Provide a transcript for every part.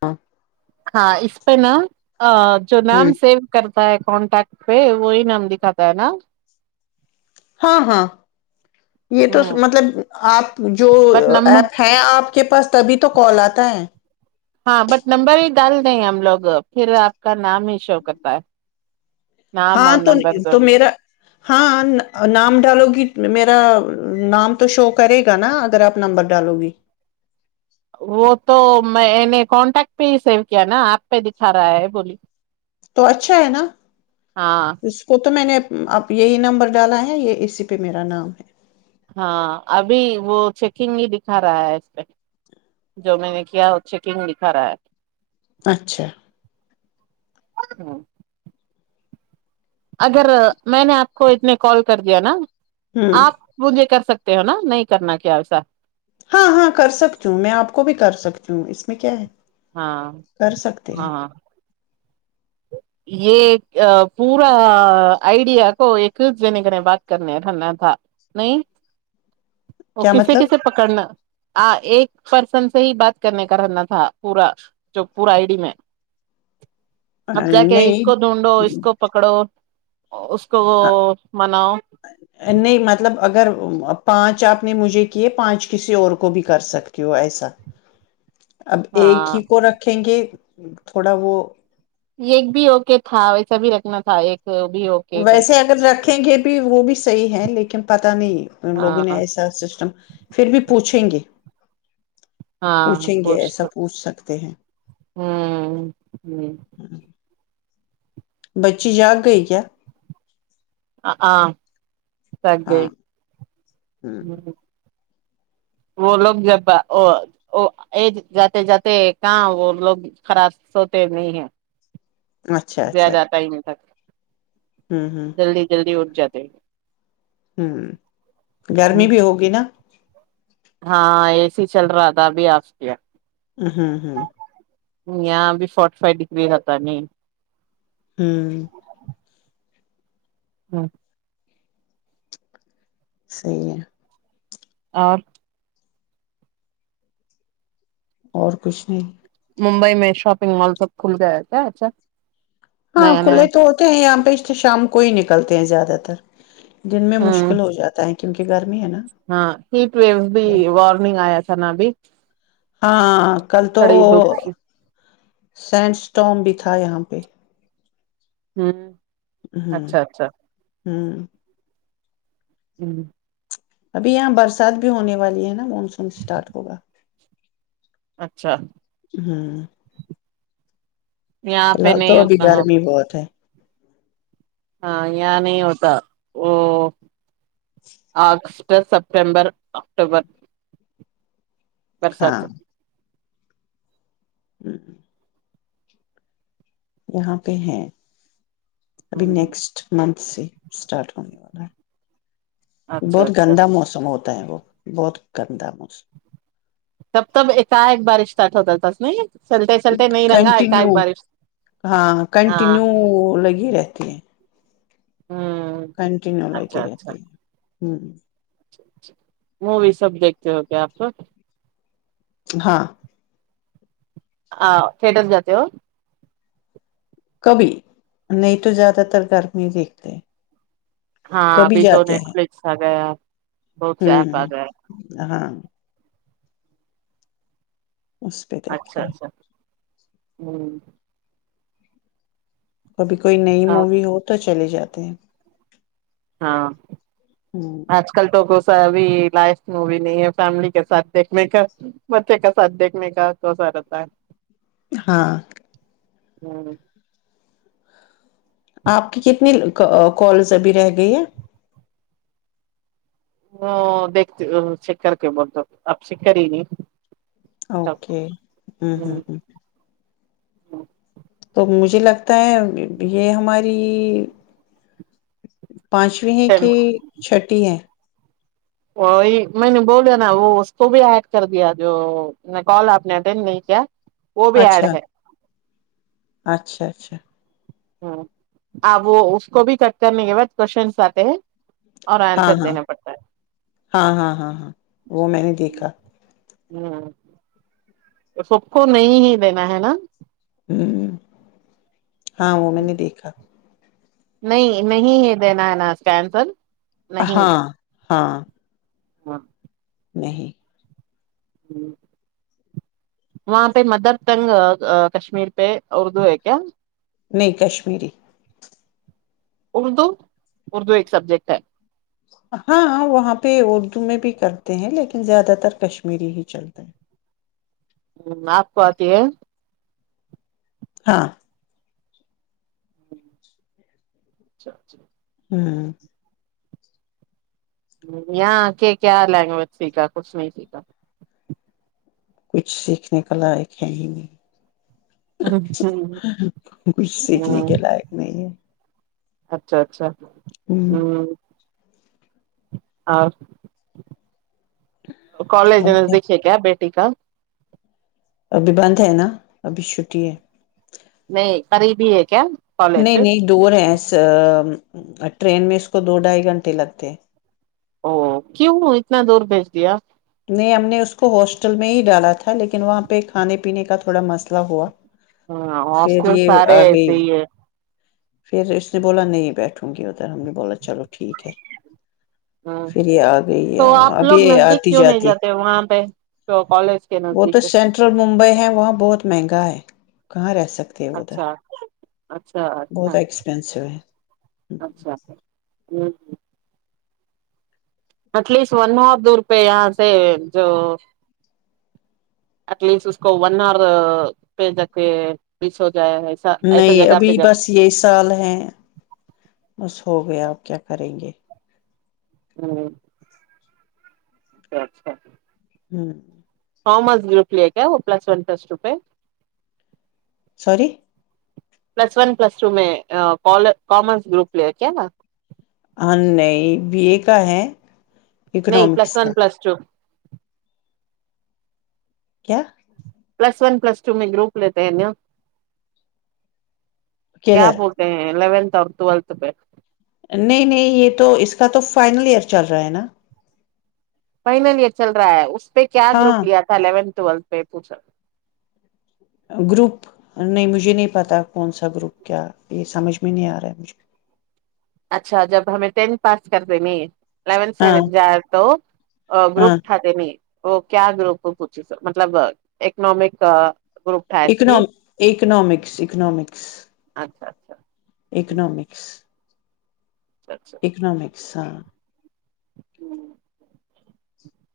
ہاں ہاں اسس پ ن ا جو نام ہوں سیو کر کانٹیکٹ پہ وہی نام دکھاتا ہے نا ہاں ہاں یہ تو ہ مطلب آپ جو بٹ نمبر ایپ ہیں آپ آپ کے پاس تبھی تو کال آتا ہے ہاں بٹ نمبر ہی ڈال دیں ہم لوگ پھر آپ کا نام ہی شو کرتا ہے نام ہاں اور تو نمبر تو دونوں میرا ہاں نام ڈالو گی میرا نام تو شو کرے گا نا اگر آپ نمبر ڈالو گی وہ تو میں نے کانٹیکٹ پہ ہی سیو کیا نا ایپ پہ دکھا رہا ہے بولی تو اچھا ہے نا ہاں اس کو تو میں نے اب یہی نمبر ڈالا ہے یہ اسی پہ میرا نام ہے ہاں ابھی وہ چیکنگ ہی دکھا رہا ہے اس پہ جو میں نے کیا وہ چیکنگ دکھا رہا ہے اچھا ہاں اگر میں نے آپ کو اتنے کال کر دیا نا ہوں آپ مھے کر سکتے تے ہو نا نہیں کرنا کیا ایسا ہاں ہاں کر سکتی ہوں میں آپ کو بھی کر سکتی ہوں اس میں کیا ہے ہاں کر سکتے ہیں ہاں یہ پورا آئیڈیا کو ایکنے کریں بات کرنے نا تھا نہیں وہ کیا کسے کسے مطلب پکڑنا آ ایک پرسن سے ہی بات کرنے کا رہنا تھا پورا جو پورا آئی ڈی میں اب جا کے اس کو ڈھونڈو اس نہیں کو پکڑو اس کو مناؤ نہیں مطلب اگر پانچ آپ نے مجھے کیے پانچ کسی اور کو بھی کر سکتے ہو ایسا اب ایک ہاں ہی کو رکھیں گے تھوڑا وہ ایک بھی اوکے تھا ویسا بھی رکھنا تھا ایک بھی اوکے کر کے ویسے اگر رکھیں گے بھی وہ بھی صحیح ہے لیکن پت نہیں لوگوں ہاں نے ایسا سسٹم پھر بھی پوچھا تنگی ہاں خوش تو سکتے ہیں ہوں ہ بچی جاگ گئی کیا آ سے ہاں ہ [unintelligible] وہ لوگ جب جاتے جاتے کہاں وہ لوگ خراب سوتے نہیں ہیں اچھا اچھا زیادہ ٹائم تک ہوں ہوں جلدی جلدی ہو جاتات ہوں گرمی بھی ہوگی نا ہاں اے سی چل رہا تھا ابھی آ ہمم ہمم اں بھی فورٹی فائیو ڈیگریتا نہیں ہمم ہم صیی ہے آر اور کچھ نہیں ممبئی میں شاپنگ مال سب کھل گیا کیا اچھا ہاں نیا نیا کھلے تو ہوتے ہیں یہاں پہ اس لیے شام کوئی نکل نکلتے ہیں زیادہ تر دن میں ہ مشکل ہو جاتا ہے کیونکہ گھر ہاں ہیٹ ویو بھی وارننگ آیا چنا بھی ہاں ہاں کل تو سینٹ اسٹوم بھی تھا یہاں پہ ہمم اچھا اچھا ہمم ہمم ابھی یہاں برسات بھی ہونے والی ہے نا اسٹارٹ ہوگا اچھا ہوں یہاں فی پہ الحال تو نہیں ابھی اتنا گرمی ہوتا بہت ہے ہاں یہاں نہیں ہوتا وہ آ سپٹمبر اکٹوبر برسات ہاں سے ہ ہ یہاں پہ ہیں ابھی ہوں نیکسٹ منتھ سے اسٹارٹ ہونے والا ہے اچھا بہت اچھا گندا موسم ہوتا وہ بہت گندہ مجھ تب تب کا ایک بارش سٹارٹ ہوتا تس نہیں چلتے چلتے نہیں رنگا کنٹینیو ایکائک بارش ہاں ہاں کنٹینیو لگی رہتی ہیں ہوں کنٹینیو لے کے اچھا اچھا رہتی ہیں ہوں مووی سب دیکھتے ہو گ آپ ہاں ہاں تھٹر جاتات ہو کبھی نہیں تو زیادہ تر گرمی دیکھتے ہیں ہاں کبھی ابھی تو جاتے ہیں نیٹفلکس آ گیا بہت سے ہوں ایپ آ گیا ہاں اس پہ دیکھتے ہیں ہوں کبھی کوئی نئی مووی ہو تو چلے جاتا ت ہاں آج کل تو بھی لائف م بھیی نہیں ہے فیملی کے ساتھ دیکھنے کا بچے کا ساتھ دیکھنے کا کو سا رہتا ہے ہاں ہوں آپ کی کتنی کالز ابھی رہ گئی ہے وہ دیکھتے سر کے بولتے اب سکر ہی نہیں اوکے ہ ہ ہ ہاں تو مجھے لگتا ہے یہ ہماری پانچویں ہے کہ چھٹی ہے وہی میں نے بولو نا وہ اس کو بھی ایڈ کر دیا جو کال آپ نے اٹینڈ نہیں کیا وہ بھی ایڈ اچھا ہے اچھا اچھا ہ آ وہ اس کو بھی کٹ کرنے کے بعد کوشنس آتے ہیں اور ہاں آنسر ہاں دینا پڑتا ہاں ہاں ہاں ہاں وہ میں نے دیکھا ہ سب کو نہیں ہی دینا ہے نا ہوں ہاں وہ میں نے دیکھا نہیں نہیں ہی دینا ہے نا اس کینسل ہاں ہاں ہاں نہیں ہی وہاں پہ مدر ٹنگ کشمیر پہ اردو ہے کیا نہیں کشمیری اردو اردو ایک سبجیکٹ ہے ہاں وہاں پہ اردو میں بھی کرتے ہیں لیکن زیادہ تر کشمیری ہی چلتا ہے ہ آپ کوتی ہے ہاں اچھا اچھا ہوں یہاں کے کیا لینگویج سیکھا کچھ نہیں سیکھا کچھ سیکھنے کا لائق ہے ہی نہیں ہ کچھ سیکھنے کے لائق نہیں ہے اچھا اچھا ہوں ھمم اور کالج د دیکھیے کیا بیٹ [unintelligible] ٹھیکا ابھی بند ہے نا ابھی چھٹی ہے نہیں قریب ہی ہے کیا کالج نہیں نہیں دو رہےس ٹرین میں اس کو دو ڈھائی گھنٹے لگتے ہیں او کیوں اتنا دور بھیج دیا نے ہم نے اس کو ہاسٹل میں ہی ڈالا تھا لیکن وہاں پہ کھانے پینے کا تھوڑا مسئلہ ہوا ہاں پھر ہاسٹل یہ سارے آ گئی ایسے ہی ہے پھر اس نے بولا نہیں بیٹھوں گی ادھر ہم نے بولا چلو ٹھیک ہے ہ پھر یہ آ گئی تو آپ اب لوگ یہ نزدیک آتی کیوں نہیں جاتی جاتے وہاں پہ تو کالج کے وہ نزدیک تو سینٹرل ممبئی ہے وہاں بہت مہنگا ہے کہاں رہس اچھا اچھا بہت اچھا ایکسپینسو ہے ہوں اٹ لیسٹ ون آور دور پہ یہاں سے جو ایٹ لیسٹ اس کو ون آور پہ ج کے جائے ایسا ایسا نہیں جگہ ابھی پہ جا بس یہی سال ہیں بس ہو گیا آپ کیا کریں گے ہوں اچھا اچھاچ ہاں تھامرس گروپ لیا کیا وہ پلس ون پلس ٹو پہ sorry plus one plus two میں کامرس گروپ لے کیا نا ہ نہیں بی اے کا ہے نہیں پلس اکنامکس ون کا پلس ٹو کیا پلس ون پلس ٹو میں گروپ لیتے ہیں ن کیا کدھر بولتے ہیں الیونتھ توب تو ولت ب نہیں نہیں یہ تو اس کا تو فائنل ایئر چل رہا ہے نا فائنل یہ چل رہا ہے اس پہ کیا گروپ ہاں لیا تھا اون ٹلت پہ پو چ گروپ نہیں مجھے نہیں پتا کون سا گروپ کیا یہ سمجھ میں نہیں آ رہا ہے مجھے اچھا جب ہمیں ٹینتھ پاس کرتے نہیں ہاں اونتھٹڈ جائے تو گروپ ہاں اٹھاتے نہیں وہ کیا گروہ کو پوچے س مطلب اکنامک گروپ تھا اس کن کی اکنامکس اکنامکس اچھا اچھا اکنامکس اچھا اچھا اکنامکس ہ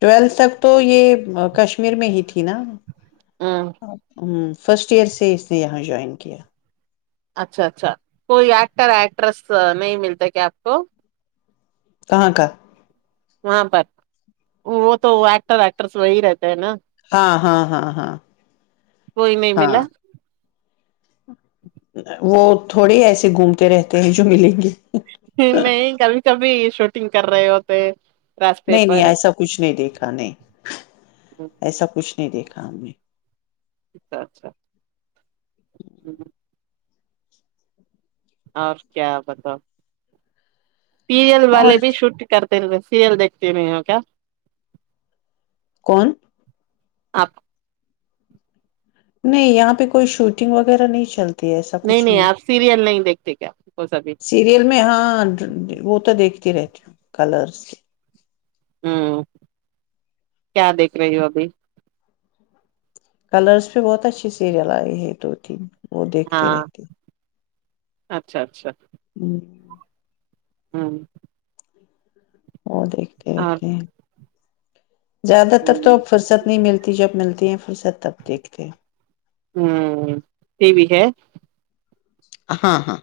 ٹویلتھ تک تو یہ کشمیر می ہیھی کہ نہ ہ ہوں فرسٹ ایئر سے اس نے یہاں جوائن کیا اچھا اچھا کوئی ایکٹر ایکٹریس نہیں ملتا کیا آپ کو کہاں کا وہاں پر وہ تو ایکٹر ایکٹرس وہی رہتے ہیں نا ہاں ہاں ہاں ہاں کوئی نہیں ہاں ملا وہ تھوڑے ایسے گھومتے رہتے ہیں جو ملیں گے نہیں کبھی کبھی شوٹنگ کر رہے ہوتے راستے نہیں نہیں پر ایسا کچھ نہیں دیکھا نہیں ایسا کچھ نہیں دیکھا ہم نے اچھا اچھاچ ہ اور کیا بتاؤ سیریل والے اور بھی شوٹ کرتے رہ و سیریل دیکھتے ہو یہ کیا کون آپ نہیں یہاں پہ کوئی شوٹنگ وغیرہ نہیں چلتی ایسا کچھ نہیں آپ سیریل نہیں دیکھتے کیا بس ابھی سیریل میں ہاں وہ تو دیکھے تی رہتی کلرس سے ہوں کیا دیکھ رہی ہو ابھی کلرس پہ بہت اچھے سیریل آئے ہیں دو تین وہ دیکھتے ہاں رہتے اچھا اچھا ہوں ہاں وہ دیکھتے رہتے ہیں زیادہ تر تو اب فرصت نہیں ملتی جوب ملتی ہے یہ سب تب دیکھتے ہیں ہوں یہ بھی ہے ہاں ہاں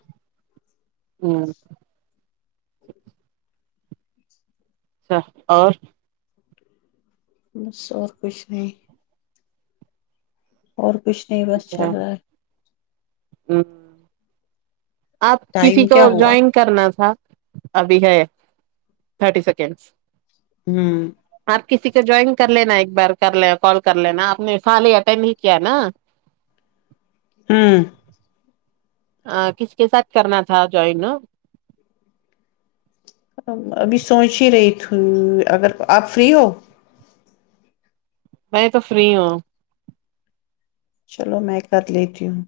ہوں [inaudible] اچھا اور بس اور کچھ نہیں اور کچھ نہیں بس چل رہا ہے ہاں آپ ٹائم کسی کو کیا ہوا جوائن کرنا تھا ابھی ہے تھرٹی سیکنڈس ہوں آپ کسی کو جوائن کر لینا ایک بار کر لین کال کر لینا آپ نے فال ہی اٹینڈ ہی کیا نا ہاں ا کس کے ساتھ کرنا تھا جوائن ابھی سوچ ہی رہی تھی اگر آپ فری ہو میں تو فری ہوں چلو میں کر لیتی ہوں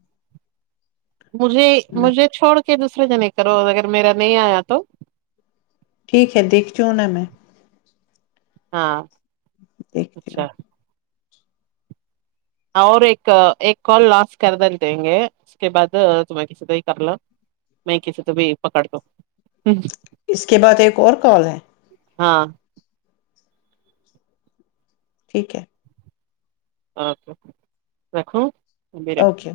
مجھے مجھے چھوڑ دوسرے جنے کرو اگر میرا نہیں آیا تو ٹھیک ہے دیکھ جوں نا میں ہاں دیکھتی ہوں اچھا اور ایک ایک کال لاس کرد دیں گے اس کے بعد تمہیں کسی تو ہی کر ل میں کسی تو بھی پکڑ دو اس کے بعد ایک اور کال ہے ہاں ٹھیک ہے اچکا رھو بیرٹ ہ اوکے